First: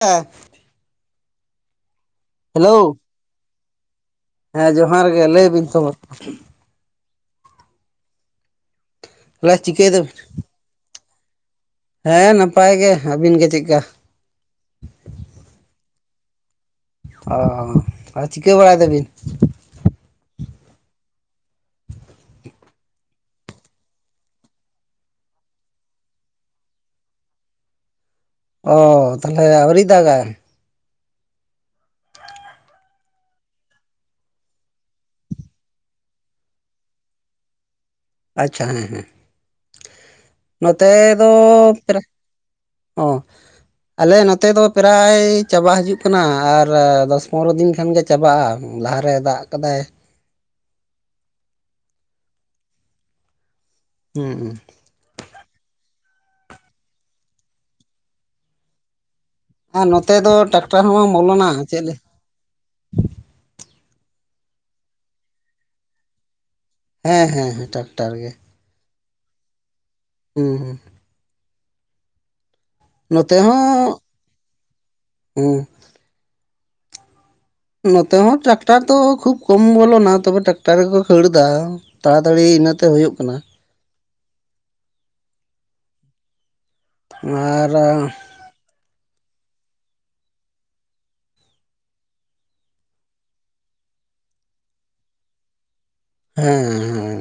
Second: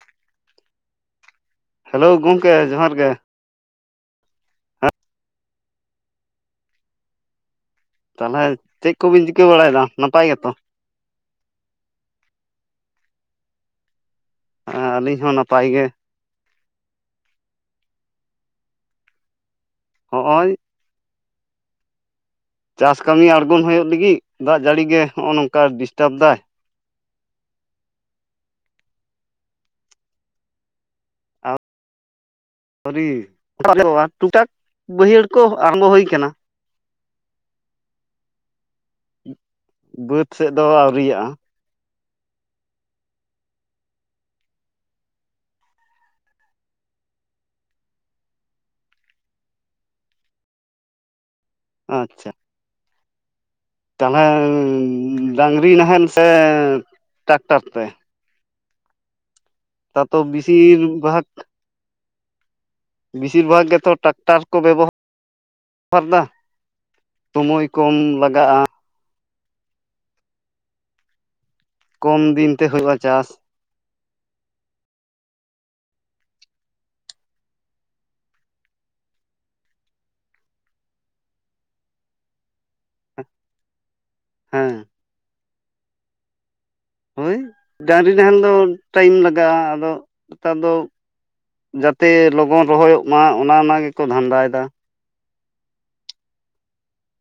ᱦᱮ hello ᱜᱚᱢᱠᱮ hello ᱡᱚᱦᱟᱨ ᱜᱮ ᱦᱮᱸ ᱡᱚᱦᱟᱨ ᱜᱮ ᱞᱟᱹᱭ ᱵᱤᱱ ᱠᱷᱚᱵᱚᱨ ᱠᱚ ᱛᱟᱦᱚᱞᱮ ᱪᱮᱫ ᱠᱚᱵᱤᱱ ᱪᱤᱠᱟᱹ ᱛᱟᱦᱚᱞᱮ ᱵᱟᱲᱟᱭᱮᱫᱟ ᱪᱤᱠᱟᱹᱭ ᱫᱟᱵᱤᱱ ᱱᱟᱯᱟᱭ ᱜᱮᱛᱚ ᱦᱮᱸ ᱱᱟᱯᱟᱭ ᱜᱮ ᱟᱹᱵᱤᱱ ᱜᱮ ᱪᱮᱫᱠᱟ ᱟᱹᱞᱤᱧ ᱦᱚᱸ ᱱᱟᱯᱟᱭ ᱜᱮ ᱚ ᱪᱤᱠᱟᱹ ᱵᱟᱲᱟᱭ ᱫᱟᱵᱤᱱ ᱦᱚᱜᱼᱚᱭ ᱪᱟᱥ ᱠᱟᱹᱢᱤ ᱟᱲᱜᱚᱱ ᱦᱩᱭᱩᱜ ᱞᱟᱹᱜᱤᱫ ᱫᱟᱜ ᱡᱟᱹᱲᱤ ᱜᱮ ᱱᱚᱜᱼᱚᱭ ᱱᱚᱝᱠᱟ ᱰᱤᱥᱴᱟᱵ ᱫᱟᱭ ᱚᱻ ᱛᱟᱦᱚᱞᱮ ᱟᱹᱣᱨᱤ ᱫᱟᱜᱽ ᱟᱭ ᱴᱩᱠᱴᱟᱠ ᱵᱟᱹᱭᱦᱟᱹᱲ ᱠᱚ ᱟᱨᱟᱢᱵᱚ ᱦᱩᱭ ᱠᱟᱱᱟ ᱟᱪᱪᱷᱟ ᱦᱮᱸ ᱦᱮᱸ ᱵᱟᱹᱫᱽ ᱥᱮᱫ ᱫᱚ ᱱᱚᱛᱮ ᱟᱹᱣᱨᱤᱭᱟᱜᱼᱟ ᱫᱚ ᱯᱮᱟ ᱚ ᱟᱞᱮ ᱱᱚᱛᱮ ᱫᱚ ᱯᱨᱟᱭ ᱪᱟᱵᱟ ᱦᱤᱡᱩᱜ ᱠᱟᱱᱟ ᱟᱨ ᱫᱚᱥ ᱯᱚᱱᱨᱚ ᱫᱤᱱ ᱠᱷᱟᱱ ᱜᱮ ᱪᱟᱵᱟᱜᱼᱟ ᱞᱟᱦᱟᱨᱮ ᱫᱟᱜ ᱟᱠᱟᱫᱟᱭ ᱟᱪᱪᱷᱟ ᱛᱟᱦᱩᱞᱮ ᱦᱩᱸ ᱦᱩᱸ ᱰᱟᱝᱨᱤ ᱱᱟᱦᱮᱞ ᱥᱮ ᱴᱨᱟᱠᱴᱟᱨ ᱛᱮ ᱟᱨ ᱱᱚᱛᱮ ᱛᱟᱛᱚ ᱫᱚ ᱵᱮᱥᱤᱨ ᱴᱨᱟᱠᱴᱟᱨ ᱦᱚᱸ ᱵᱟᱝ ᱵᱷᱟᱜᱽ ᱵᱚᱞᱚᱱᱟ ᱪᱮᱫ ᱵᱮᱥᱤᱨ ᱵᱷᱟᱜᱽ ᱜᱮᱛᱚ ᱴᱨᱟᱠᱴᱟᱨ ᱠᱚ ᱵᱮᱵᱚᱦᱟᱨᱫᱟ ᱦᱮᱸ ᱦᱮᱸ ᱦᱮᱸ ᱥᱚᱢᱚᱭ ᱠᱚᱢ ᱴᱨᱟᱠᱴᱟᱨ ᱜᱮ ᱞᱟᱜᱟᱜᱼᱟ ᱦᱩᱸ ᱦᱩᱸ ᱠᱚᱢ ᱫᱤᱱ ᱛᱮ ᱦᱩᱭᱩᱜᱼᱟ ᱪᱟᱥ ᱱᱚᱛᱮ ᱦᱚᱸ ᱦᱸ ᱱᱚᱛᱮ ᱦᱚᱸ ᱴᱨᱟᱠᱴᱟᱨ ᱫᱚ ᱠᱷᱩᱵ ᱠᱚᱢ ᱵᱚᱞᱚᱱᱟ ᱛᱚᱵᱮ ᱴᱮᱨᱟᱠᱴᱟᱨ ᱜᱮᱠᱚ ᱠᱷᱟᱹᱲ ᱮᱫᱟ ᱛᱟᱲᱟᱛᱟᱲᱤ ᱤᱱᱟᱹᱛᱮ ᱦᱩᱭᱩᱜ ᱠᱟᱱᱟ ᱦᱮᱸ ᱦᱳᱭ ᱟᱨ ᱰᱟᱝᱨᱤ ᱱᱟᱦᱮᱞ ᱫᱚ ᱴᱟᱭᱤᱢ ᱞᱟᱜᱟᱜᱼᱟ ᱟᱫᱚ ᱱᱮᱛᱟᱨ ᱫᱚ ᱡᱟᱛᱮ ᱞᱚᱜᱚᱱ ᱨᱚᱦᱚᱭᱚᱜ ᱢᱟ ᱚᱱᱟ ᱱᱟ ᱜᱮᱠᱚ ᱫᱷᱟᱱᱫᱟᱭᱮᱫᱟ ᱦᱮᱸ ᱦᱮᱸ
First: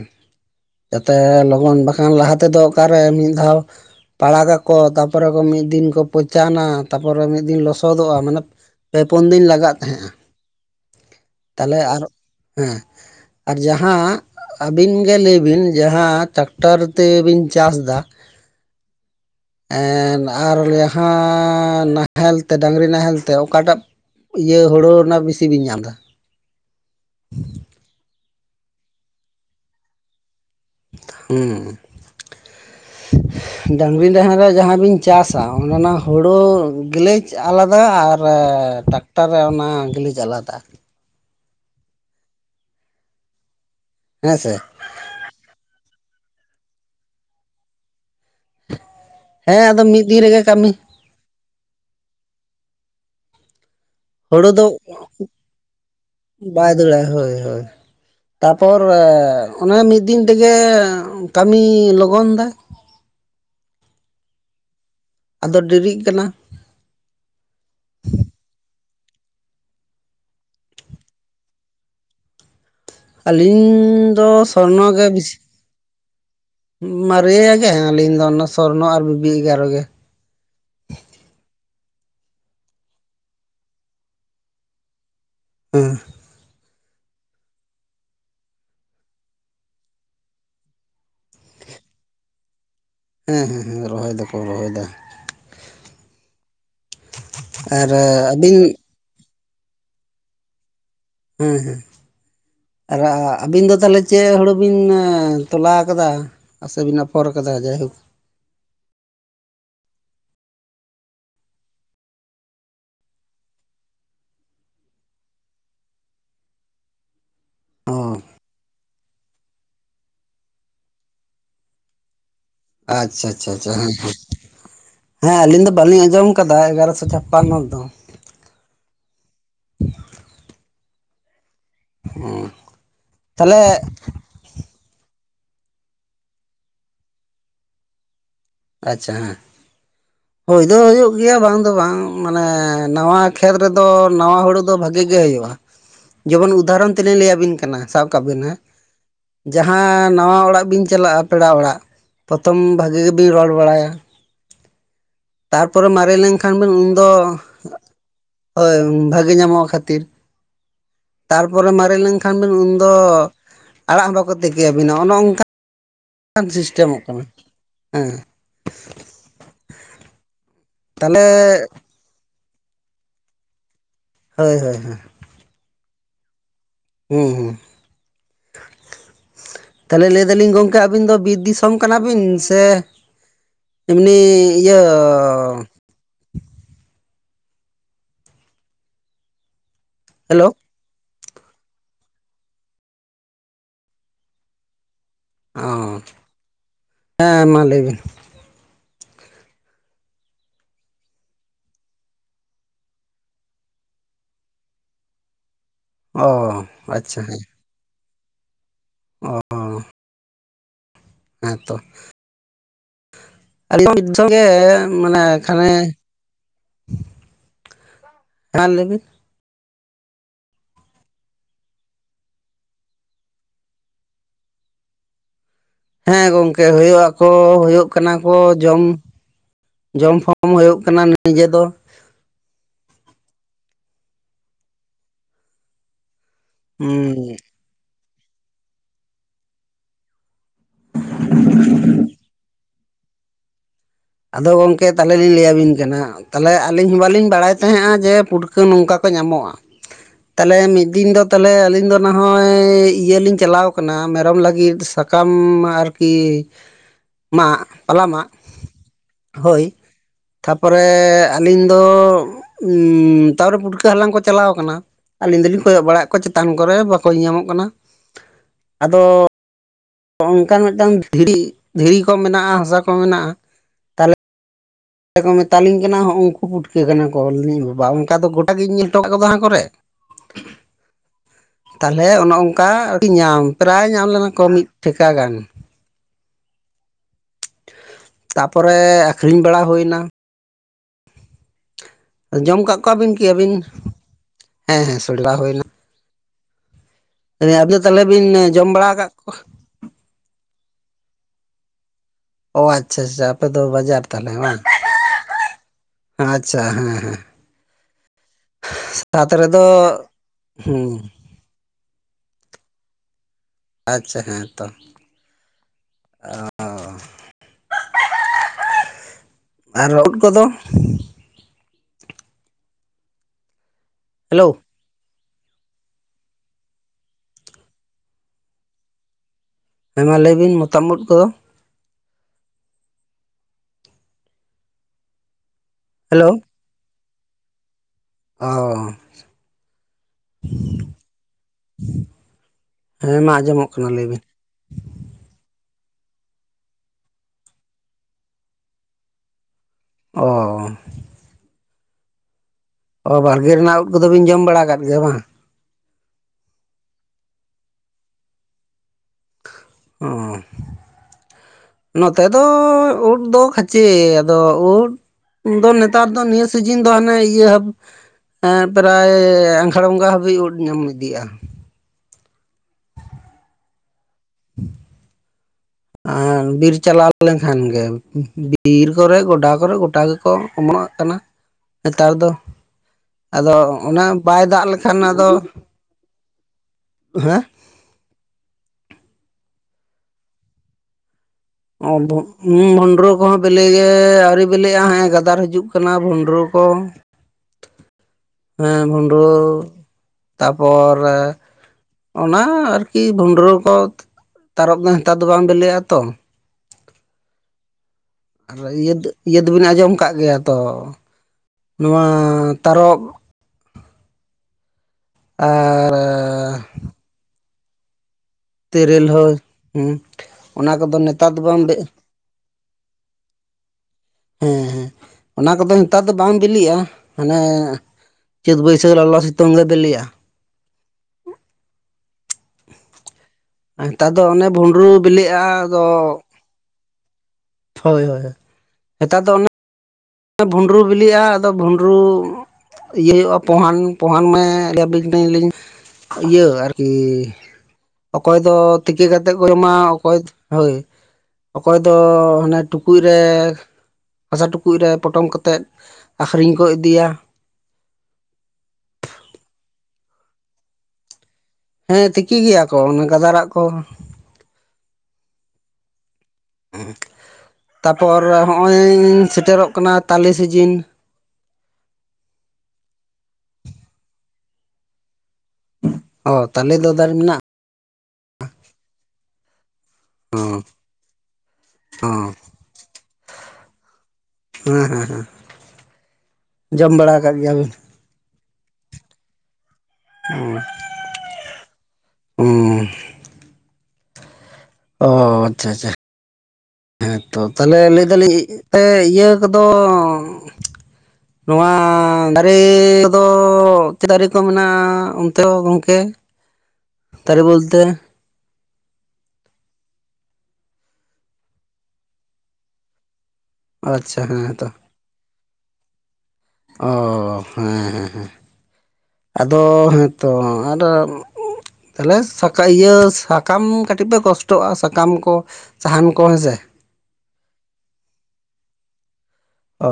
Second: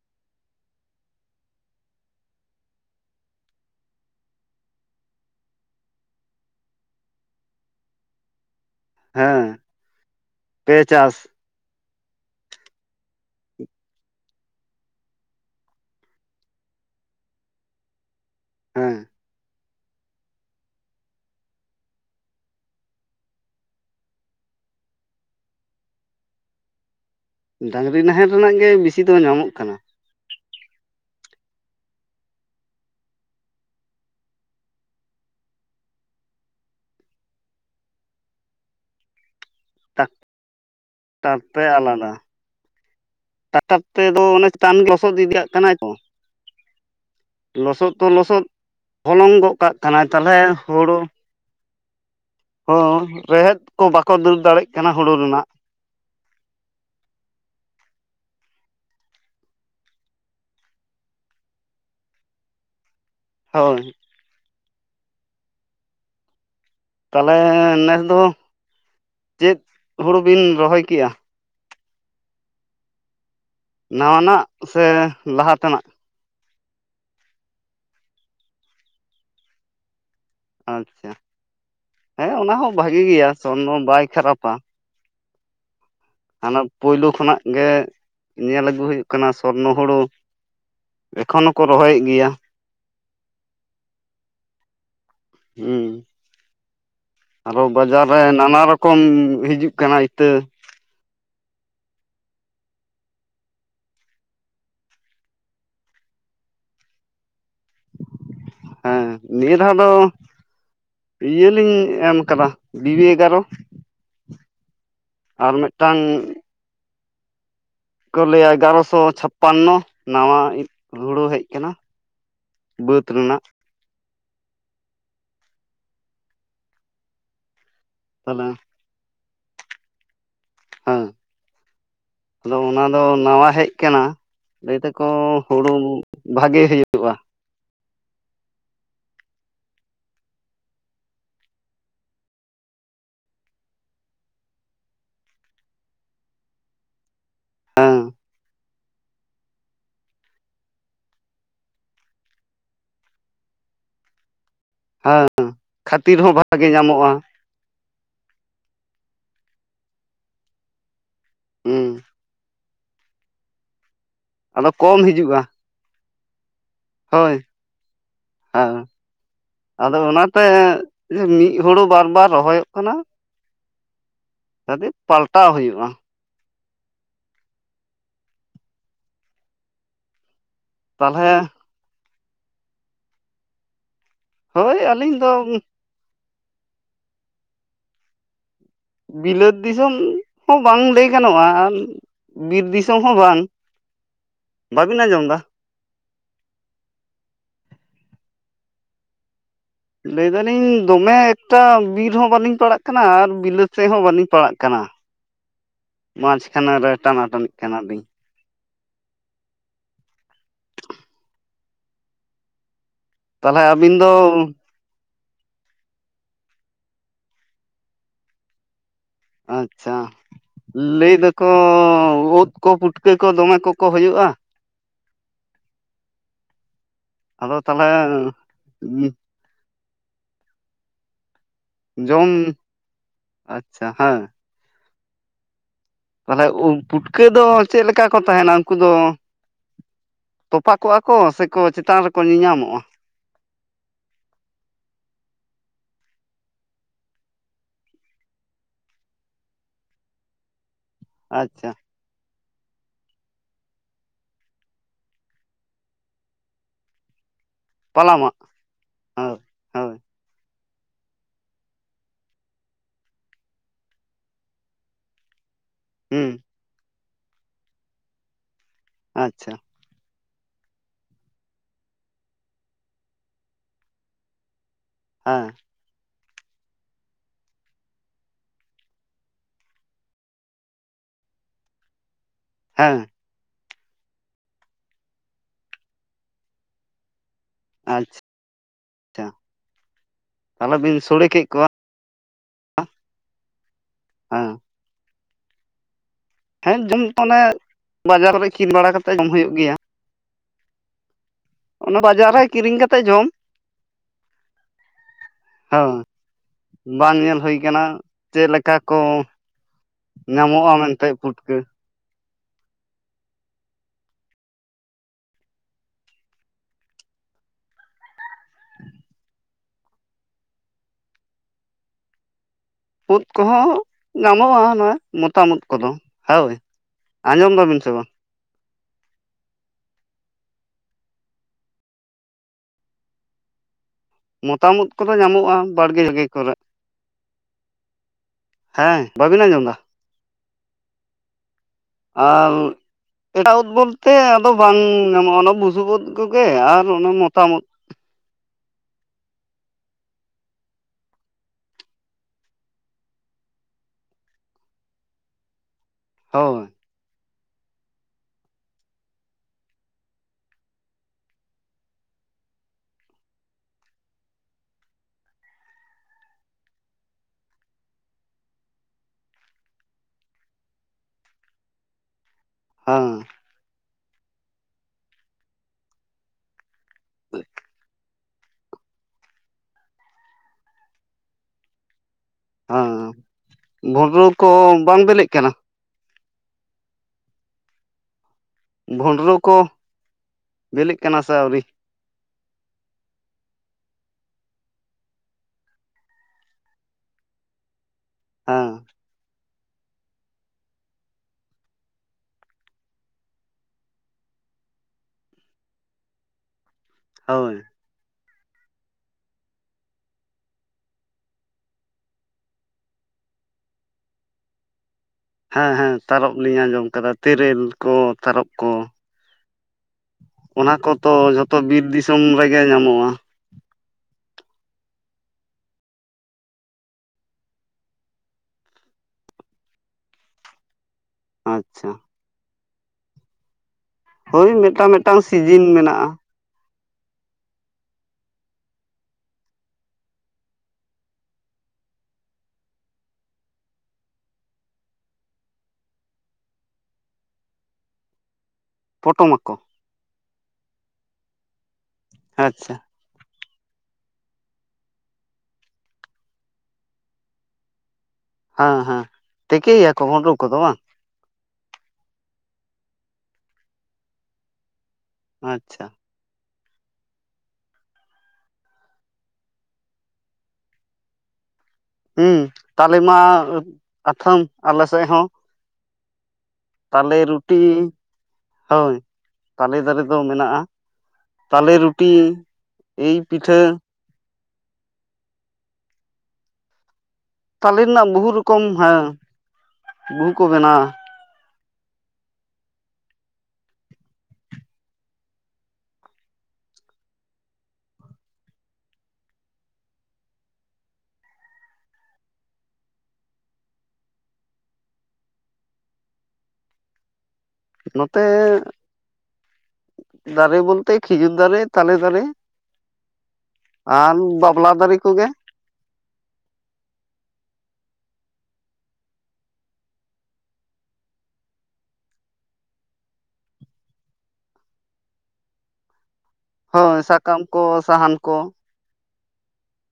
ᱡᱟᱛᱮ ᱞᱚᱜᱚᱱ ᱵᱟᱠᱷᱟᱱ ᱞᱟᱦᱟ ᱛᱮᱫᱚ ᱚᱠᱟᱨᱮ ᱢᱤᱫ ᱫᱷᱟᱣ ᱯᱟᱲᱟᱜᱟ ᱠᱚ ᱛᱟᱨᱯᱚᱨᱮ ᱠᱚ ᱢᱤᱫ ᱫᱤᱱ ᱠᱚ ᱯᱚᱪᱟᱱᱟ ᱛᱟᱨᱯᱚᱨᱮ ᱢᱤᱫ ᱫᱤᱱ ᱞᱚᱥᱚᱫᱚᱜ-ᱟ ᱢᱟᱱᱮ ᱯᱮ ᱯᱩᱱ ᱫᱤᱱ ᱦᱮᱸ ᱞᱟᱜᱟᱜ ᱛᱟᱦᱮᱸᱜ-ᱟ ᱯᱮ ᱪᱟᱥ ᱛᱟᱦᱚᱞᱮ ᱟᱨ ᱦᱮᱸ ᱟᱨ ᱡᱟᱦᱟᱸ ᱟᱹᱵᱤᱱ ᱜᱮ ᱞᱟᱹᱭ ᱵᱤᱱ ᱡᱟᱦᱟᱸ ᱴᱨᱟᱠᱴᱟᱨ ᱛᱮᱵᱤᱱ ᱪᱟᱥᱫᱟ ᱦᱮᱸ ᱮᱸ ᱟᱨ ᱡᱟᱦᱟᱸ ᱱᱟᱦᱮᱞ ᱛᱮ ᱰᱟᱝᱨᱤ ᱱᱟᱦᱮᱞ ᱛᱮ ᱚᱠᱟᱴᱟᱜ ᱤᱭᱟᱹ ᱦᱩᱲᱩ ᱨᱮᱱᱟᱜ ᱵᱤᱥᱤ ᱞᱤᱧ ᱧᱟᱢ ᱫᱟ ᱰᱟᱝᱨᱤ ᱱᱟᱦᱮᱞ ᱨᱮᱱᱟᱜ ᱜᱮ ᱵᱮᱥᱤ ᱫᱚ ᱧᱟᱢᱚᱜ ᱠᱟᱱᱟ ᱦᱩᱸ ᱰᱟᱝᱨᱤ ᱱᱟᱦᱮᱞ ᱨᱮᱭᱟᱜ ᱡᱟᱦᱟᱸ ᱵᱤᱱ ᱪᱟᱥᱟ ᱚᱸᱰᱮᱱᱟᱜ ᱦᱩᱲᱩ ᱜᱮᱞᱮᱪ ᱟᱞᱟᱫᱟ ᱟᱨ ᱴᱨᱟᱠ ᱛᱟᱨ ᱨᱮ ᱚᱱᱟ ᱜᱮᱞᱮ ᱡᱟᱞᱟᱫᱟ ᱴᱨᱟᱠ ᱯᱮ ᱟᱞᱟᱫᱟ ᱴᱟᱴᱟᱯ ᱛᱮᱫᱚ ᱦᱮᱸ ᱚᱱᱮ ᱥᱮ ᱪᱮᱛᱟᱱ ᱞᱚᱥᱚᱫ ᱤᱫᱤᱟᱜ ᱠᱟᱱᱟᱭ ᱠᱩ ᱞᱚᱥᱚᱫ ᱛᱚ ᱞᱚᱥᱚᱫ ᱦᱚᱞᱚᱝ ᱜᱚᱜ ᱦᱮᱸ ᱠᱟᱜ ᱟᱫᱚ ᱠᱟᱱᱟᱭ ᱢᱤᱫ ᱫᱤᱱ ᱛᱟᱞᱦᱮ ᱨᱮᱜᱮ ᱠᱟᱹᱢᱤ ᱦᱩᱲᱩ ᱦᱳ ᱨᱮᱦᱮᱫ ᱠᱚ ᱵᱟᱠᱚ ᱫᱟᱹᱲ ᱦᱳᱲᱳ ᱫᱚ ᱫᱟᱲᱮᱜ ᱠᱟᱱᱟ ᱦᱩᱲᱩ ᱨᱮᱱᱟᱜ ᱵᱟᱭ ᱫᱟᱹᱲᱟ ᱦᱳᱭ ᱦᱳᱭ ᱛᱟᱯᱚᱨ ᱚᱱᱮ ᱢᱤᱫ ᱫᱤᱱ ᱛᱮᱜᱮ ᱠᱟᱹᱢᱤ ᱞᱚᱜᱚᱱ ᱫᱟ ᱦᱳᱭ ᱟᱫᱚ ᱰᱮᱨᱤᱜ ᱠᱟᱱᱟ ᱛᱟᱦᱚᱞᱮ ᱱᱮᱥ ᱫᱚ ᱪᱮᱫ ᱦᱩᱲᱩ ᱵᱤᱱ ᱨᱚᱦᱚᱭ ᱠᱮᱜ-ᱟ? ᱟᱹᱞᱤᱧ ᱫᱚ ᱱᱟᱣᱟᱱᱟᱜ ᱥᱮ ᱥᱚᱨᱱᱚ ᱜᱮ ᱵᱮᱥᱤ ᱞᱟᱦᱟ ᱛᱮᱱᱟᱜ [inaudible] ᱢᱟᱨᱮᱭᱟᱜ ᱜᱮ ᱟᱹᱞᱤᱧ ᱫᱚ ᱚᱱᱟ ᱥᱚᱨᱱᱚ ᱟᱨ ᱵᱤᱵᱤ ᱮᱜᱟᱨᱚ ᱜᱮ ᱟᱪᱪᱷᱟ ᱦᱮᱸ ᱚᱱᱟ ᱦᱚᱸ ᱵᱷᱟᱜᱤ ᱜᱮᱭᱟ ᱥᱚᱨᱱᱚ ᱵᱟᱭ ᱠᱷᱟᱨᱟᱯᱟ ᱦᱮᱸ ᱦᱟᱱᱟ ᱯᱳᱭᱞᱳ ᱠᱷᱚᱱᱟᱜ ᱜᱮ ᱧᱮᱞ ᱟᱹᱜᱩ ᱦᱩᱭᱩᱜ ᱠᱟᱱᱟ ᱥᱚᱨᱱᱚ ᱦᱩᱲᱩ ᱮᱠᱷᱚᱱ ᱦᱚᱸᱠᱚ ᱨᱚᱦᱚᱭᱮᱜ ᱜᱮᱭᱟ ᱦᱮᱸ ᱦᱮᱸ ᱦᱮᱸ ᱨᱚᱦᱚᱭ ᱫᱟᱠᱚ ᱨᱚᱦᱚᱭ ᱫᱟ ᱦᱩᱸ ᱟᱨ ᱦᱚᱸ ᱵᱟᱡᱟᱨ ᱨᱮ ᱱᱟᱱᱟ ᱨᱚᱠᱚᱢ ᱦᱤᱡᱩᱜ ᱠᱟᱱᱟ ᱤᱛᱟᱹ ᱦᱩᱸ ᱦᱩᱸ ᱟᱨ ᱟ ᱟᱹᱵᱤᱱ ᱫᱚ ᱛᱟᱦᱚᱞᱮ ᱪᱮᱫ ᱦᱩᱲᱩ ᱵᱤᱱ ᱛᱚᱞᱟ ᱟᱠᱟᱫᱟ? ᱟᱥᱮ ᱵᱤᱱ ᱱᱟᱯᱷᱚᱨ ᱠᱟᱫᱟ ᱡᱟᱭ ᱦᱳᱠ ᱦᱮᱸ ᱱᱤᱭᱟᱹ ᱫᱷᱟᱣ ᱫᱚ ᱤᱭᱟᱹᱞᱤᱧ ᱮᱢ ᱟᱠᱟᱫᱟ ᱵᱤᱵᱤ ᱮᱜᱟᱨᱚ ᱟᱨ ᱢᱤᱫᱴᱟᱝ ᱚ ᱠᱚ ᱞᱟᱹᱭᱟ ᱮᱜᱟᱨᱚᱥᱚ ᱪᱷᱟᱯᱟᱱ ᱱᱚ ᱱᱟᱣᱟ ᱦᱩᱲᱩ ᱦᱮᱡ ᱠᱟᱱᱟ ᱟᱪᱪᱷᱟ ᱟᱪᱪᱷᱟ [unintelligible] ᱦᱮᱸ ᱟᱹᱞᱤᱧ ᱫᱚ ᱵᱟᱞᱤᱧ ᱟᱸᱡᱚᱢ ᱠᱟᱫᱟ ᱮᱜᱟᱨᱚᱥᱚ ᱪᱷᱟᱯᱟᱱᱱᱚ ᱫᱚ ᱛᱟᱦᱚᱞᱮ ᱦᱮᱸ ᱟᱫᱚ ᱚᱱᱟ ᱫᱚ ᱱᱟᱣᱟ ᱛᱟᱦᱚᱞᱮ ᱦᱮᱡ ᱠᱟᱱᱟ ᱞᱟᱹᱭ ᱫᱟᱠᱚ ᱦᱩᱲᱩ ᱵᱷᱟᱜᱮ ᱦᱩᱭᱩᱜ ᱟᱪᱷᱟ ᱦᱮᱸ [inaudible] ᱦᱩᱭ ᱫᱚ ᱦᱩᱭᱩᱜ ᱜᱮᱭᱟ ᱵᱟᱝ ᱫᱚ ᱵᱟᱝ ᱢᱟᱱᱮ ᱱᱟᱣᱟ ᱠᱷᱮᱛ ᱨᱮᱫᱚ ᱱᱟᱣᱟ ᱦᱩᱲᱩ ᱫᱚ ᱵᱷᱟᱹᱜᱤ ᱜᱮ ᱦᱩᱭᱩᱜᱼᱟ ᱡᱮᱢᱚᱱ ᱩᱫᱟᱦᱚᱨᱚᱱ ᱛᱮᱞᱤᱧ ᱞᱟᱹᱭ ᱟᱹᱵᱤᱱ ᱠᱟᱱᱟ ᱦᱮᱸ ᱥᱟᱵ ᱠᱟᱜ ᱵᱤᱱ ᱦᱮ ᱡᱟᱦᱟᱸ ᱱᱟᱣᱟ ᱚᱲᱟᱜ ᱵᱤᱱ ᱪᱟᱞᱟᱜᱼᱟ ᱯᱮᱲᱟ ᱚᱲᱟᱜ ᱯᱨᱚᱛᱷᱚᱢ ᱵᱷᱟᱹᱜᱤ ᱵᱤᱱ ᱨᱚᱲ ᱵᱟᱲᱟᱭᱟ ᱦᱮᱸ ᱛᱟᱨ ᱯᱚᱨᱮ ᱢᱟᱨᱮ ᱠᱷᱟᱹᱛᱤᱨ ᱦᱚᱸ ᱞᱮᱱᱠᱷᱟᱱ ᱵᱷᱟᱜᱮ ᱵᱤᱱ ᱩᱱᱫᱚ ᱧᱟᱢᱚᱜᱼᱟ ᱦᱳᱭ ᱵᱷᱟᱹᱜᱤ ᱧᱟᱢᱚᱜᱼᱟ ᱠᱷᱟᱹᱛᱤᱨ ᱛᱟᱨ ᱯᱚᱨᱮ ᱢᱟᱨᱮ ᱦᱩᱸ ᱞᱮᱱᱠᱷᱟᱱ ᱵᱤᱱ ᱩᱱᱫᱚ ᱟᱲᱟᱜ ᱦᱚᱸ ᱵᱟᱠᱚ ᱟᱫᱚ ᱛᱤᱠᱤᱭᱟ ᱵᱤᱱᱟ ᱠᱚᱢ ᱚᱱᱮ ᱦᱤᱡᱩᱜᱼᱟ ᱚᱱᱠᱟ ᱟᱱ [inaudible] ᱥᱤᱥᱴᱮᱢᱚᱜ ᱠᱟᱱᱟ ᱦᱳᱭ ᱦᱮᱸ ᱦᱮᱸ ᱟᱫᱚ ᱚᱱᱟ ᱛᱮ ᱛᱟᱦᱚᱞᱮ ᱢᱤᱫ ᱦᱩᱲᱩ ᱵᱟᱨ ᱵᱟᱨ ᱨᱚᱦᱚᱭᱚᱜ ᱠᱟᱱᱟ ᱦᱳᱭ ᱦᱳᱭ ᱠᱟᱹᱴᱤᱡ ᱦᱩᱸ ᱯᱟᱞᱴᱟᱣ ᱦᱩᱭᱩᱜᱼᱟ ᱛᱟᱞᱦᱮ ᱞᱟᱹᱭ ᱫᱟᱞᱤᱧ ᱜᱚᱝᱠᱮ ᱟᱵᱤᱱ ᱫᱚ ᱛᱟᱞᱦᱮ ᱵᱤᱨ ᱫᱤᱥᱚᱢ ᱚᱢ [inaudible] ᱠᱟᱱᱟ ᱵᱤᱱ ᱥᱮ ᱮᱢᱱᱤ ᱦᱳᱭ ᱤᱭᱟᱹᱻ ᱟᱹᱞᱤᱧ ᱫᱚ ᱵᱤᱞᱟᱹᱛ ᱫᱤᱥᱚᱢ ᱦᱮᱞᱳ ᱦᱚᱸ ᱵᱟᱝ ᱞᱟᱹᱭ ᱜᱟᱱᱚᱜᱼᱟ ᱵᱤᱨ ᱫᱤᱥᱚᱢ ᱦᱚᱸ ᱵᱟᱝ᱾ ᱵᱟᱵᱤᱱ ᱟᱸᱡᱚᱢ ᱮᱫᱟ᱾ ᱚᱸᱻ ᱦᱮᱸ ᱢᱟ ᱞᱟᱹᱭ ᱵᱤᱱ ᱞᱟᱹᱭ ᱫᱟᱞᱤᱧ ᱫᱚᱢᱮ ᱮᱠᱴᱟ ᱵᱤᱨ ᱦᱚᱸ ᱵᱟᱹᱞᱤᱧ ᱯᱟᱲᱟᱜ ᱠᱟᱱᱟ ᱟᱨ ᱵᱤᱞᱟᱹᱛ ᱥᱮᱫ ᱦᱚᱸ ᱵᱟᱹᱞᱤᱧ ᱯᱟᱲᱟᱜ ᱠᱟᱱᱟ᱾ ᱚ ᱢᱟᱪ ᱠᱷᱟᱱᱮ ᱨᱮ ᱟᱪᱪᱷᱟ ᱴᱟᱱᱟ ᱴᱟᱹᱱᱤᱜ ᱠᱟᱱᱟ ᱞᱤᱧ ᱚᱸ [inaudible] ᱦᱮᱸᱛᱚ ᱛᱟᱞᱦᱮ ᱟᱞᱤᱧ ᱟᱹᱵᱤᱱ ᱢᱤᱫ ᱫᱚ ᱜᱮ [inaudible] ᱢᱟᱱᱮ ᱠᱷᱟᱱᱮ ᱦᱮᱸ ᱞᱟᱹᱭ ᱵᱤᱱ ᱟᱪᱷᱟ ᱞᱟᱹᱭ ᱫᱟᱠᱚ ᱩᱫ ᱠᱚ ᱯᱩᱴᱠᱟᱹ ᱠᱚ ᱫᱚᱢᱮ ᱠᱚᱠᱚ ᱦᱩᱭᱩᱜᱼᱟ [inaudible] ᱦᱮᱸ ᱜᱚᱢᱠᱮ ᱦᱩᱭᱩᱜ ᱟᱠᱚ ᱟᱫᱚ ᱦᱩᱭᱩᱜ ᱠᱟᱱᱟ ᱛᱟᱦᱚᱞᱮ ᱠᱚ ᱡᱚᱢ ᱡᱚᱢ ᱯᱷᱚᱢ [inaudible] ᱦᱩᱭᱩᱜ ᱠᱟᱱᱟ ᱱᱤᱡᱮ ᱫᱚ ᱡᱚᱢ ᱟᱪᱷᱟ ᱦᱮᱸ᱾ ᱛᱟᱦᱞᱮ ᱯᱩᱴᱠᱟᱹ ᱦᱩᱸ ᱫᱚ ᱪᱮᱫ ᱞᱮᱠᱟ ᱠᱚ ᱛᱟᱦᱮᱱᱟ ᱩᱱᱠᱩ ᱫᱚ? ᱛᱚᱯᱟ ᱠᱚᱜᱼᱟ ᱠᱚ ᱥᱮ ᱠᱚ ᱪᱮᱛᱟᱱ ᱨᱮᱠᱚ ᱧᱮᱧᱟᱢᱚᱜᱼᱟ ᱟᱫᱚ ᱜᱚᱝᱠᱮ ᱛᱟᱦᱚᱞᱮ ᱞᱤᱧ ᱞᱟᱹᱭ ᱟᱵᱤᱱ ᱠᱟᱱᱟ ᱦᱟᱜ ᱛᱟᱦᱚᱞᱮ ᱟᱹᱞᱤᱧ ᱵᱟᱹᱞᱤᱧ ᱵᱟᱲᱟᱭ ᱛᱟᱦᱮᱸᱫᱼᱟ ᱡᱮ ᱯᱩᱴᱠᱟᱹ ᱱᱚᱝᱠᱟ ᱠᱚ ᱧᱟᱢᱚᱜᱼᱟ [inaudible] ᱛᱟᱦᱚᱞᱮ ᱢᱤᱫ ᱫᱤᱱ ᱫᱚ ᱛᱟᱦᱮ ᱟᱪᱪᱷᱟ ᱟᱞᱤᱧ ᱫᱚ ᱚᱱᱟ ᱦᱚᱸᱭ ᱤᱭᱟᱹ ᱞᱤᱧ ᱪᱟᱞᱟᱣ ᱠᱟᱱᱟ ᱢᱮᱨᱚᱢ ᱞᱟᱹᱜᱤᱫ ᱥᱟᱠᱟᱢ ᱟᱨ ᱠᱤ ᱢᱟᱜ ᱯᱟᱞᱟ ᱢᱟᱜ ᱦᱳᱭ ᱛᱟᱯᱚᱨᱮ ᱟᱹᱞᱤᱧ ᱫᱚ ᱛᱟᱨᱚ ᱯᱩᱴᱠᱟᱹ ᱦᱟᱞᱟᱝ ᱠᱚ ᱪᱟᱞᱟᱣ ᱠᱟᱱᱟ᱾ ᱟᱹᱞᱤᱧ ᱫᱚᱞᱤᱧ ᱠᱚᱭᱚᱜ ᱵᱟᱲᱟᱭᱮᱫ ᱠᱚᱣᱟ ᱦᱩᱸ ᱪᱮᱛᱟᱱ ᱠᱚᱨᱮ ᱵᱟᱠᱚ ᱧᱮᱞ ᱧᱟᱢᱚᱜ ᱠᱟᱱᱟ ᱟᱫᱚ ᱟᱪᱷᱟ ᱚᱱᱠᱟᱱ ᱢᱤᱫᱴᱟᱝ ᱫᱷᱤᱲᱤ ᱫᱷᱤᱲᱤ ᱠᱚ ᱢᱮᱱᱟᱜᱼᱟ ᱦᱟᱥᱟ ᱠᱚ ᱢᱮᱱᱟᱜᱼᱟ ᱤᱠ [inaudible] ᱦᱮᱸ ᱢᱮᱛᱟ ᱞᱤᱧᱼᱼ ᱮᱱᱟᱝ ᱦᱚᱸ [inaudible] ᱩᱱᱠᱩ ᱯᱩᱴᱠᱟᱹ ᱠᱟᱱᱟ ᱠᱚ ᱤᱧ ᱵᱟᱵᱟ ᱚᱱᱠᱟ ᱫᱚ ᱜᱚᱴᱟᱜ ᱜᱤᱧ ᱧᱮᱞ ᱦᱚᱴᱚ ᱠᱟᱜ ᱠᱚᱫᱚ ᱦᱟᱱᱟ ᱠᱚᱨᱮ ᱛᱟᱞᱦᱮ ᱚᱱᱮ ᱚᱱᱠᱟ ᱟᱰᱤ ᱦᱮᱸ ᱧᱟᱢ ᱯᱨᱟᱭ ᱧᱟᱢ ᱞᱮᱱᱟ ᱠᱚ ᱢᱤᱫ ᱴᱷᱮᱠᱟ ᱜᱟᱱ ᱟᱪᱷᱟ [inaudible] ᱛᱟᱯᱚᱨᱮ ᱟᱹᱠᱷᱨᱤᱧ ᱵᱟᱲᱟ ᱦᱩᱭᱮᱱᱟ ᱛᱟᱦᱞᱮ ᱵᱤᱱ ᱥᱳᱲᱮ ᱠᱮᱫ ᱠᱚᱣᱟ? ᱡᱚᱢ ᱠᱟᱜ ᱠᱚᱣᱟᱵᱤᱱ ᱠᱤ ᱟᱹᱵᱤᱱ ᱦᱮᱸ ᱦᱮᱸ ᱥᱚᱲᱮ ᱵᱟᱲᱟ ᱦᱩᱭᱱᱟ᱾ ᱦᱮᱸ ᱡᱚᱢ ᱛᱚ ᱚᱱᱮ ᱟᱵᱤᱱ ᱫᱚ ᱛᱟᱦᱚᱞᱮ ᱵᱤᱱ ᱵᱟᱡᱟᱨ ᱨᱮ ᱡᱚᱢ ᱠᱤᱨᱤᱧ ᱵᱟᱲᱟ ᱟᱠᱟᱫ ᱠᱟᱛᱮᱫ ᱡᱚᱢ ᱠᱚᱣᱟ ᱦᱩᱭᱩᱜ ᱜᱮᱭᱟ᱾ ᱚᱱᱟ ᱵᱟᱡᱟᱨ ᱨᱮ ᱚ ᱠᱤᱨᱤᱧ ᱠᱟᱛᱮ ᱟᱪᱪᱷᱟ ᱟᱪᱪᱷᱟ ᱡᱚᱢ ᱟᱯᱮ ᱫᱚ ᱵᱟᱡᱟᱨ ᱛᱟᱦᱚᱞᱮ ᱵᱟᱝ ᱦᱚᱸ, ᱟᱪᱪᱷᱟ ᱦᱮᱸ ᱵᱟᱝ ᱧᱮᱞ ᱦᱩᱭ ᱠᱟᱱᱟ ᱪᱮᱫ ᱞᱮᱠᱟ ᱠᱚ ᱥᱟᱛ ᱨᱮᱫᱚ ᱧᱟᱢᱚᱜᱼᱟ ᱦᱩᱸ ᱢᱮᱱᱛᱮ ᱯᱷᱩᱴᱠᱟᱹ ᱟᱪᱪᱷᱟ ᱦᱮᱸ ᱛᱚ, ᱚ᱾ ᱦᱩᱸ [unintelligible] ᱟᱨ ᱩᱫ ᱠᱚᱫᱚ? ᱩᱫ ᱠᱚᱦᱚᱸ ᱦᱮᱞᱳ ᱜᱟᱱᱚᱜ-ᱟ ᱱᱚᱜ-ᱚᱭ᱾ ᱢᱚᱛᱟᱢ ᱩᱫ ᱠᱚᱫᱚ ᱦᱳᱭ ᱟᱸᱡᱚᱢ ᱫᱟᱵᱤᱱ ᱥᱮ ᱵᱟᱝ? ᱦᱮᱸ ᱢᱟ ᱞᱟᱹᱭᱵᱤᱱ ᱢᱚᱛᱟᱢ ᱩᱫ ᱠᱚ ᱢᱚᱛᱟᱢ ᱩᱫ ᱠᱚᱫᱚ ᱧᱟᱢᱚᱜᱼᱟ ᱵᱟᱲᱜᱮ ᱡᱷᱟᱲᱜᱮ ᱦᱮᱞᱳ ᱠᱚᱨᱮᱫ ᱚ ᱦᱮᱸ ᱵᱟᱹᱵᱤᱱ ᱟᱸᱡᱚᱢ ᱮᱫᱟ? ᱟᱨ ᱦᱮᱸ ᱢᱟ ᱮᱴᱟᱜ ᱩᱫ ᱟᱸᱡᱚᱢᱚᱜ ᱠᱟᱱᱟ ᱞᱟᱹᱭ ᱵᱚᱞᱛᱮ ᱵᱤᱱ ᱫᱚ ᱵᱟᱝ ᱧᱟᱢᱚᱜᱼᱟ ᱚᱱᱟ ᱵᱩᱥᱩᱵ ᱩᱫ ᱠᱚᱜᱮ ᱟᱨ ᱚᱱᱮ ᱢᱚᱛᱟᱢ ᱩᱫ ᱚ ᱾ ᱚ ᱵᱟᱲᱜᱮ ᱨᱮᱱᱟᱜ ᱩᱫ ᱠᱚᱫᱚ ᱵᱤᱱ ᱡᱚᱢ ᱵᱟᱲᱟ ᱟᱠᱟᱫ ᱜᱮᱭᱟ ᱵᱟᱝ? ᱦᱳᱭ᱾ ᱚ᱾ ᱱᱚᱛᱮ ᱫᱚ ᱩᱫ ᱫᱚ ᱠᱷᱟᱪᱮ ᱟᱫᱚ ᱩᱫ ᱩᱱᱫᱚ ᱱᱮᱛᱟᱨ ᱫᱚ ᱱᱤᱭᱟᱹ ᱥᱤᱡᱤᱱ ᱫᱚ ᱦᱟᱱᱮ ᱤᱭᱟᱹ ᱦᱮᱸ ᱯᱨᱟᱭ ᱟᱸᱜᱷᱟᱲ ᱵᱚᱸᱜᱟ ᱦᱟᱹᱵᱤᱡ ᱩᱫ ᱧᱟᱢ ᱤᱫᱤᱜᱼᱟ᱾ ᱦᱚᱸ᱾ ᱟᱨ ᱵᱤᱨ ᱪᱟᱞᱟᱣ ᱞᱮᱱᱠᱷᱟᱱ ᱜᱮ ᱵᱤᱨ ᱠᱚᱨᱮ ᱜᱚᱰᱟ ᱠᱚᱨᱮ ᱜᱚᱴᱟ ᱜᱮᱠᱚ ᱚᱢᱚᱱᱚᱜ ᱠᱟᱱᱟ ᱱᱮᱛᱟᱨ ᱫᱚ᱾ ᱦᱮᱸ ᱟᱫᱚ ᱚᱱᱟ ᱵᱷᱩᱸᱰᱨᱩ ᱵᱟᱭ ᱠᱚ ᱫᱟᱜ ᱞᱮᱠᱷᱟᱱ ᱵᱟᱝ ᱟᱫᱚ ᱵᱤᱞᱤᱜ ᱠᱟᱱᱟ ᱦᱮᱸ ᱵᱷᱩᱸᱰᱨᱩ ᱠᱚ ᱵᱤᱞᱤᱜ ᱠᱟᱱᱟ ᱥᱮ ᱟᱹᱣᱨᱤ? ᱟᱫᱚ ᱦᱩᱸ ᱵᱷᱩᱸᱰᱨᱩ ᱠᱚᱦᱚᱸ ᱵᱤᱞᱤ ᱜᱮ ᱟᱹᱣᱨᱤ ᱵᱤᱞᱤᱜᱼᱟ ᱦᱮᱸᱜ-ᱮ ᱜᱟᱫᱟᱨ ᱦᱤᱡᱩᱜ ᱠᱟᱱᱟ ᱵᱷᱩᱸᱰᱨᱩ ᱠᱚ᱾ ᱦᱮᱸ ᱵᱷᱩᱸᱰᱨᱩ ᱛᱟᱯᱚᱨ ᱚᱱᱟ ᱟᱨᱠᱤ ᱵᱷᱩᱸᱰᱨᱩ ᱠᱚ ᱛᱟᱨᱚᱵ ᱫᱚ ᱱᱮᱛᱟᱨ ᱫᱚ ᱵᱟᱝ ᱵᱤᱞᱤᱜᱼᱟ ᱛᱚ᱾ ᱦᱳᱭ᱾ ᱟᱨ ᱤᱭᱟᱹ ᱫᱚ ᱤᱭᱟᱹ ᱫᱚᱵᱤᱱ ᱟᱸᱡᱚᱢ ᱠᱟᱫ ᱜᱮᱭᱟ ᱛᱚ᱾ ᱱᱚᱣᱟ ᱛᱟᱨᱚᱵ᱾ ᱦᱮᱸ ᱟᱨ ᱦᱮᱸ ᱛᱟᱨᱚᱵ ᱞᱤᱧ ᱟᱸᱡᱚᱢ ᱟᱠᱟᱫᱟ ᱛᱮᱨᱮᱞ ᱠᱚ ᱛᱟᱨᱚᱵ ᱠᱚ ᱛᱮᱨᱮᱞ ᱦᱚᱸ ᱦᱩᱸ, ᱚᱱᱟ ᱠᱚᱫᱚ ᱱᱮᱛᱟᱨ ᱫᱚ ᱵᱟᱝ ᱵᱤᱜ ᱛᱩᱝ ᱨᱮᱜᱮ ᱧᱟᱢᱚᱜᱼᱟ᱾ ᱦᱮᱸ ᱦᱮᱸ ᱚᱱᱟ ᱠᱚᱫᱚ ᱱᱮᱛᱟᱨ ᱫᱚ ᱵᱟᱝ ᱵᱤᱞᱤᱜᱼᱟ ᱦᱟᱱᱮ ᱪᱟᱹᱛ ᱵᱟᱹᱭᱥᱟᱹᱠ ᱞᱚᱞᱚ ᱥᱤᱛᱩᱝ ᱜᱮ ᱵᱤᱞᱤᱜᱼᱟ᱾ ᱟᱪᱪᱷᱟ᱾ ᱦᱮᱸᱛᱟᱨ ᱫᱚ ᱚᱱᱮ ᱦᱳᱭ ᱵᱷᱩᱸᱰᱨᱩ ᱢᱤᱫᱴᱟᱝ ᱢᱤᱫᱴᱟᱝ ᱵᱤᱞᱤᱜᱼᱟ ᱥᱤᱡᱤᱱ ᱟᱫᱚ ᱢᱮᱱᱟᱜᱼᱟ ᱦᱳᱭ ᱦᱳᱭ ᱦᱳᱭ ᱱᱮᱛᱟᱨ ᱫᱚ ᱚᱱᱮ ᱵᱷᱩᱸᱰᱨᱩ ᱵᱤᱞᱤᱜᱼᱟ ᱟᱫᱚ ᱵᱷᱩᱸᱰᱨᱩ ᱤᱭᱟᱹ ᱦᱩᱭᱩᱜᱼᱟ ᱯᱳᱦᱟᱱ ᱯᱳᱦᱟᱱ ᱢᱮ [unintelligible] ᱞᱤᱧ ᱞᱤᱧ ᱤᱭᱟᱹ ᱟᱨᱠᱤ ᱚᱠᱚᱭ ᱫᱚ ᱛᱤᱠᱤ ᱠᱟᱛᱮ ᱠᱚ ᱯᱚᱴᱚᱢᱟᱠᱚ ᱮᱢᱟ ᱚᱠᱚᱭ, ᱦᱳᱭ᱾ ᱚᱠᱚᱭ ᱫᱚ ᱦᱟᱱᱮ ᱟᱪᱪᱷᱟ ᱴᱩᱠᱩᱡ ᱡᱮ, ᱦᱟᱥᱟ ᱴᱩᱠᱩᱡ ᱨᱮ ᱯᱚᱴᱚᱢ ᱠᱟᱛᱮᱫ ᱟᱠᱷᱨᱤᱧ ᱠᱚ ᱤᱫᱤᱭᱟ᱾ ᱦᱮᱸ ᱦᱮᱸ ᱛᱤᱠᱤᱭᱟᱠᱚ ᱵᱷᱩᱸᱰᱨᱩ ᱠᱚᱫᱚ ᱵᱟᱝ? ᱦᱮᱸ ᱛᱤᱠᱤ ᱜᱮᱭᱟ ᱠᱚ ᱚᱱᱮ ᱜᱟᱫᱟᱨᱟᱜ ᱠᱚ᱾ ᱟᱪᱪᱷᱟ ᱾ ᱛᱟᱯᱚᱨ ᱱᱚᱜᱼᱚᱭ ᱥᱮᱴᱮᱨᱚᱜ ᱠᱟᱱᱟ ᱛᱟᱞᱮ ᱥᱤᱡᱤᱱ ᱾ ᱦᱮᱸ ᱛᱟᱞᱮᱢᱟ ᱟᱛᱷᱟᱢ ᱟᱞᱮ ᱥᱮᱫ ᱦᱚᱸ ᱚ ᱛᱟᱦᱞᱮ ᱫᱚ ᱫᱟᱨᱮ ᱢᱮᱱᱟᱜᱼᱟ ᱴᱤ ᱦᱳᱭ ᱛᱟᱞᱮ ᱫᱟᱨᱮ ᱫᱚ ᱚ ᱢᱮᱱᱟᱜᱼᱟ ᱛᱟᱞᱮ ᱚ ᱨᱩᱴᱤ ᱮᱭ ᱯᱤᱴᱷᱟᱹ ᱦᱮᱸ ᱦᱮᱸ ᱦᱮᱸ ᱡᱚᱢ ᱵᱟᱲᱟ ᱟᱠᱟᱫ ᱜᱮᱭᱟᱵᱤᱱ ᱛᱟᱞᱮ ᱾ ᱨᱮᱱᱟᱜ ᱵᱚᱦᱩ ᱨᱚᱠᱚᱢ ᱦᱮᱸ ᱵᱦᱩ ᱠᱚ ᱵᱮᱱᱟᱣᱟ ᱾ ᱦᱩᱸ ᱚᱻ ᱟᱪᱷᱟ ᱟᱪᱷᱟ ᱦᱮᱸᱛᱚ ᱛᱟᱦᱞᱮ ᱞᱟᱹᱭ ᱫᱟᱞᱤᱧ ᱮ ᱤᱭᱟᱹ ᱠᱚᱫᱚᱻ ᱱᱚᱣᱟ ᱫᱟᱨᱮ ᱫᱚ ᱛᱤᱱᱟᱹᱜ ᱨᱚᱠᱚᱢ ᱢᱮᱱᱟᱜᱼᱟ ᱚᱱᱛᱮ ᱜᱚᱝᱠᱮ [inaudible] ᱛᱚᱨᱵᱟᱞ ᱱᱚᱛᱮ ᱫᱟᱨᱮ ᱵᱚᱞ ᱛᱮ ᱠᱷᱤᱡᱩᱨ ᱫᱟᱨᱮ ᱛᱟᱞᱮ ᱫᱟᱨᱮ ᱾ ᱟᱨ ᱟᱪᱪᱷᱟ ᱦᱮᱸ ᱛᱚ ᱵᱟᱵᱷᱞᱟ ᱫᱟᱨᱮ ᱠᱚᱜᱮ ᱾ ᱚ ᱦᱮᱸ ᱦᱮᱸ ᱦᱮᱸᱻ ᱟᱫᱚ ᱦᱮᱸᱛᱚ ᱟᱨ ᱛᱟᱦᱞᱮ ᱥᱟ ᱤᱭᱟᱹ ᱥᱟᱠᱟᱢ ᱠᱟᱹᱴᱤᱡ ᱯᱮ ᱠᱚᱥᱴᱚᱜᱼᱟ ᱥᱟᱠᱟᱢ ᱠᱚᱻ ᱥᱟᱦᱟᱱ ᱠᱚ ᱦᱮᱸ ᱥᱮ ᱻ ᱦᱳᱭ ᱥᱟᱠᱟᱢ ᱠᱚ ᱥᱟᱦᱟᱱ ᱠᱚ ᱾ ᱚ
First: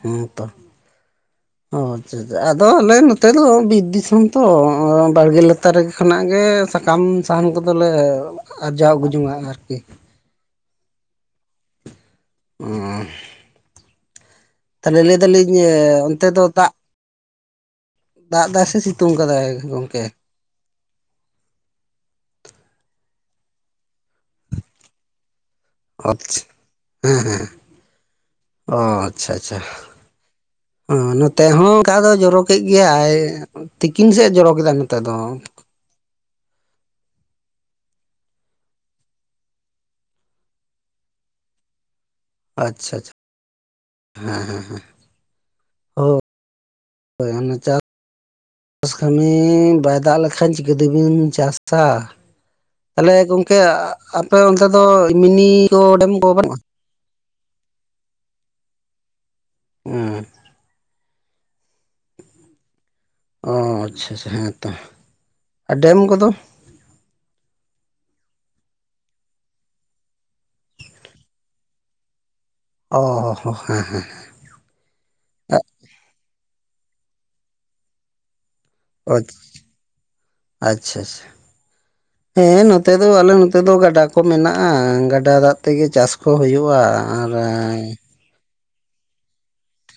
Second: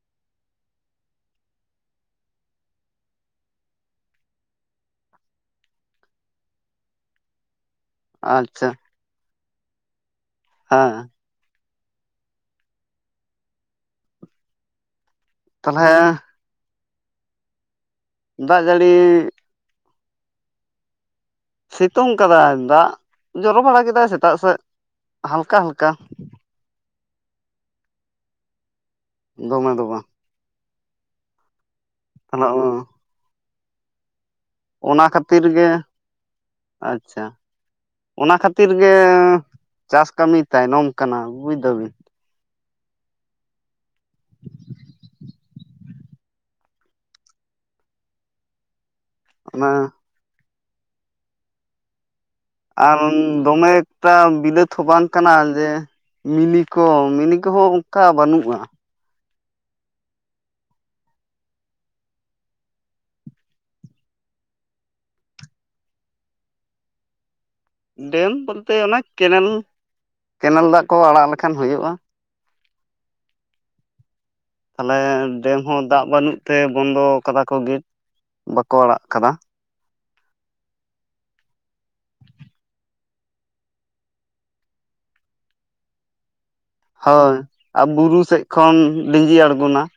ᱦᱮ ᱛᱚ ᱟᱫᱚ ᱟᱞᱮ ᱱᱚᱛᱮ ᱫᱚ ᱵᱤᱨ ᱫᱤᱥᱚᱢ ᱛᱚ ᱵᱟᱲᱜᱮ ᱞᱟᱛᱟᱨ ᱨᱮ ᱠᱷᱚᱱᱟᱜ ᱜᱮ ᱥᱟᱠᱟᱢ ᱥᱟᱦᱟᱱ ᱠᱚᱫᱚᱞᱮ ᱟᱪᱪᱷᱟ ᱟᱨᱡᱟᱣ ᱟᱹᱜᱩ ᱡᱚᱝᱟ ᱟᱨᱠᱤ ᱦᱚᱸ ᱚ ᱛᱟᱦᱞᱮ ᱞᱟᱹᱭᱫᱟᱞᱤᱧ ᱛᱟᱞᱦᱮ ᱚᱱᱛᱮ ᱫᱚ ᱫᱟᱜᱽ ᱫᱟᱜ ᱮᱫᱟᱭ ᱥᱮ ᱥᱤᱛᱩᱝ ᱠᱟᱫᱟᱭ ᱜᱚᱢᱠᱮ ᱾ ᱥᱤᱛᱩᱝ ᱠᱟᱫᱟᱭ ᱫᱟᱜ ᱡᱚᱨᱚ ᱵᱟᱲᱟ ᱠᱮᱫᱟᱭ ᱥᱮᱛᱟᱜ ᱥᱮᱫ ᱦᱟᱞᱠᱟ- ᱦᱟᱞᱠᱟ ᱦᱮᱸ ᱦᱮᱸ ᱚ ᱟᱪᱷᱟ ᱟᱪᱷᱟ ᱫᱚᱢᱮ ᱫᱚ ᱵᱟᱝ ᱦᱮ ᱱᱚᱛᱮ ᱦᱚᱸ ᱚᱱᱠᱟ ᱫᱚ ᱡᱚᱨᱚᱠᱮᱫ ᱛᱟᱦᱚᱞᱮ ᱜᱮᱭᱟᱭ ᱛᱤᱠᱤᱱ ᱥᱮᱫ ᱡᱚᱨᱚᱠ ᱚᱱᱟ ᱠᱷᱟᱹᱛᱤᱨ ᱜᱮ ᱟᱪᱷᱟ ᱚᱱᱟ ᱠᱷᱟᱹᱛᱤᱨ ᱜᱮ ᱪᱟᱥ ᱠᱟᱹᱢᱤ ᱛᱟᱭᱱᱚᱢ ᱠᱟᱱᱟ ᱵᱩᱡ ᱫᱟᱵᱮᱱ ᱾ ᱟᱪᱷᱟ ᱟᱪᱷᱟ ᱦᱮᱸ ᱦᱮᱸᱮᱸ ᱦ ᱦᱚᱭ ᱪᱟᱥ ᱪᱟᱥ ᱠᱟᱹᱢᱤ ᱚᱱᱟ ᱵᱟᱭ ᱫᱟᱜ ᱞᱮᱠᱷᱟᱱ ᱪᱤᱠᱟᱹ ᱛᱮᱵᱤᱱ ᱪᱟᱥᱼᱟ ᱾ ᱟᱨ ᱛᱟᱦᱞᱮ ᱜᱚᱝᱠᱮ ᱫᱚᱢᱮ ᱮᱠᱴᱟ ᱟᱯᱮ ᱚᱱᱛᱮ ᱵᱤᱞᱟᱹᱛ ᱫᱚ ᱢᱤᱱᱤ ᱠᱚ ᱰᱮᱢ ᱠᱚ ᱵᱟᱹᱱᱩᱜᱼᱟ ᱾ ᱦᱚᱸᱢᱤᱱᱤ ᱠᱚᱦᱚᱸ ᱚᱱᱠᱟ ᱵᱟᱹᱱᱩᱜᱼᱟ ᱾ ᱦᱩᱸ ᱚᱻ ᱟᱪᱷᱟᱻᱟᱪᱷᱟ ᱦᱮᱸ ᱛᱚ ᱟᱨ ᱰᱮᱢ ᱠᱚᱫᱚᱻ ᱰᱮᱢ ᱵᱚᱞᱛᱮ ᱚᱱᱟ ᱠᱮᱱᱮᱞ ᱠᱮᱱᱮᱞ ᱫᱟᱜ ᱠᱚ ᱟᱲᱟᱜ ᱞᱮᱠᱷᱟᱱ ᱦᱩᱭᱩᱜᱼᱟ ᱾ ᱚ ᱦᱮᱸᱻᱦᱮᱸ ᱻᱦᱮᱸᱻ ᱛᱟᱦᱞᱮ ᱰᱮᱢ ᱦᱚᱸ ᱫᱟᱜ ᱵᱟᱹᱱᱩᱜ ᱛᱮ ᱵᱚᱱᱫᱚ ᱠᱟᱫᱟ ᱠᱚ ᱜᱮᱴ ᱵᱟᱠᱚ ᱟᱲᱟᱜ ᱚ ᱠᱟᱫᱟ ᱟᱪᱷᱟᱻᱟᱪᱷᱟ ᱦᱮᱸ ᱱᱚᱛᱮ ᱫᱚ ᱟᱞᱮ ᱱᱚᱛᱮ ᱫᱚ ᱜᱟᱰᱟ ᱠᱚ ᱢᱮᱱᱟᱜᱼᱟ ᱜᱟᱰᱟ ᱫᱟᱜ ᱛᱮᱜᱮ ᱪᱟᱥ ᱠᱚ ᱦᱩᱭᱩᱜᱼᱟ ᱟᱨ ᱦᱳᱭ ᱟᱨ ᱵᱩᱨᱩ ᱥᱮᱫ ᱠᱷᱚᱱ ᱞᱤᱸᱡᱤ ᱟᱬᱜᱚᱱᱟ ᱾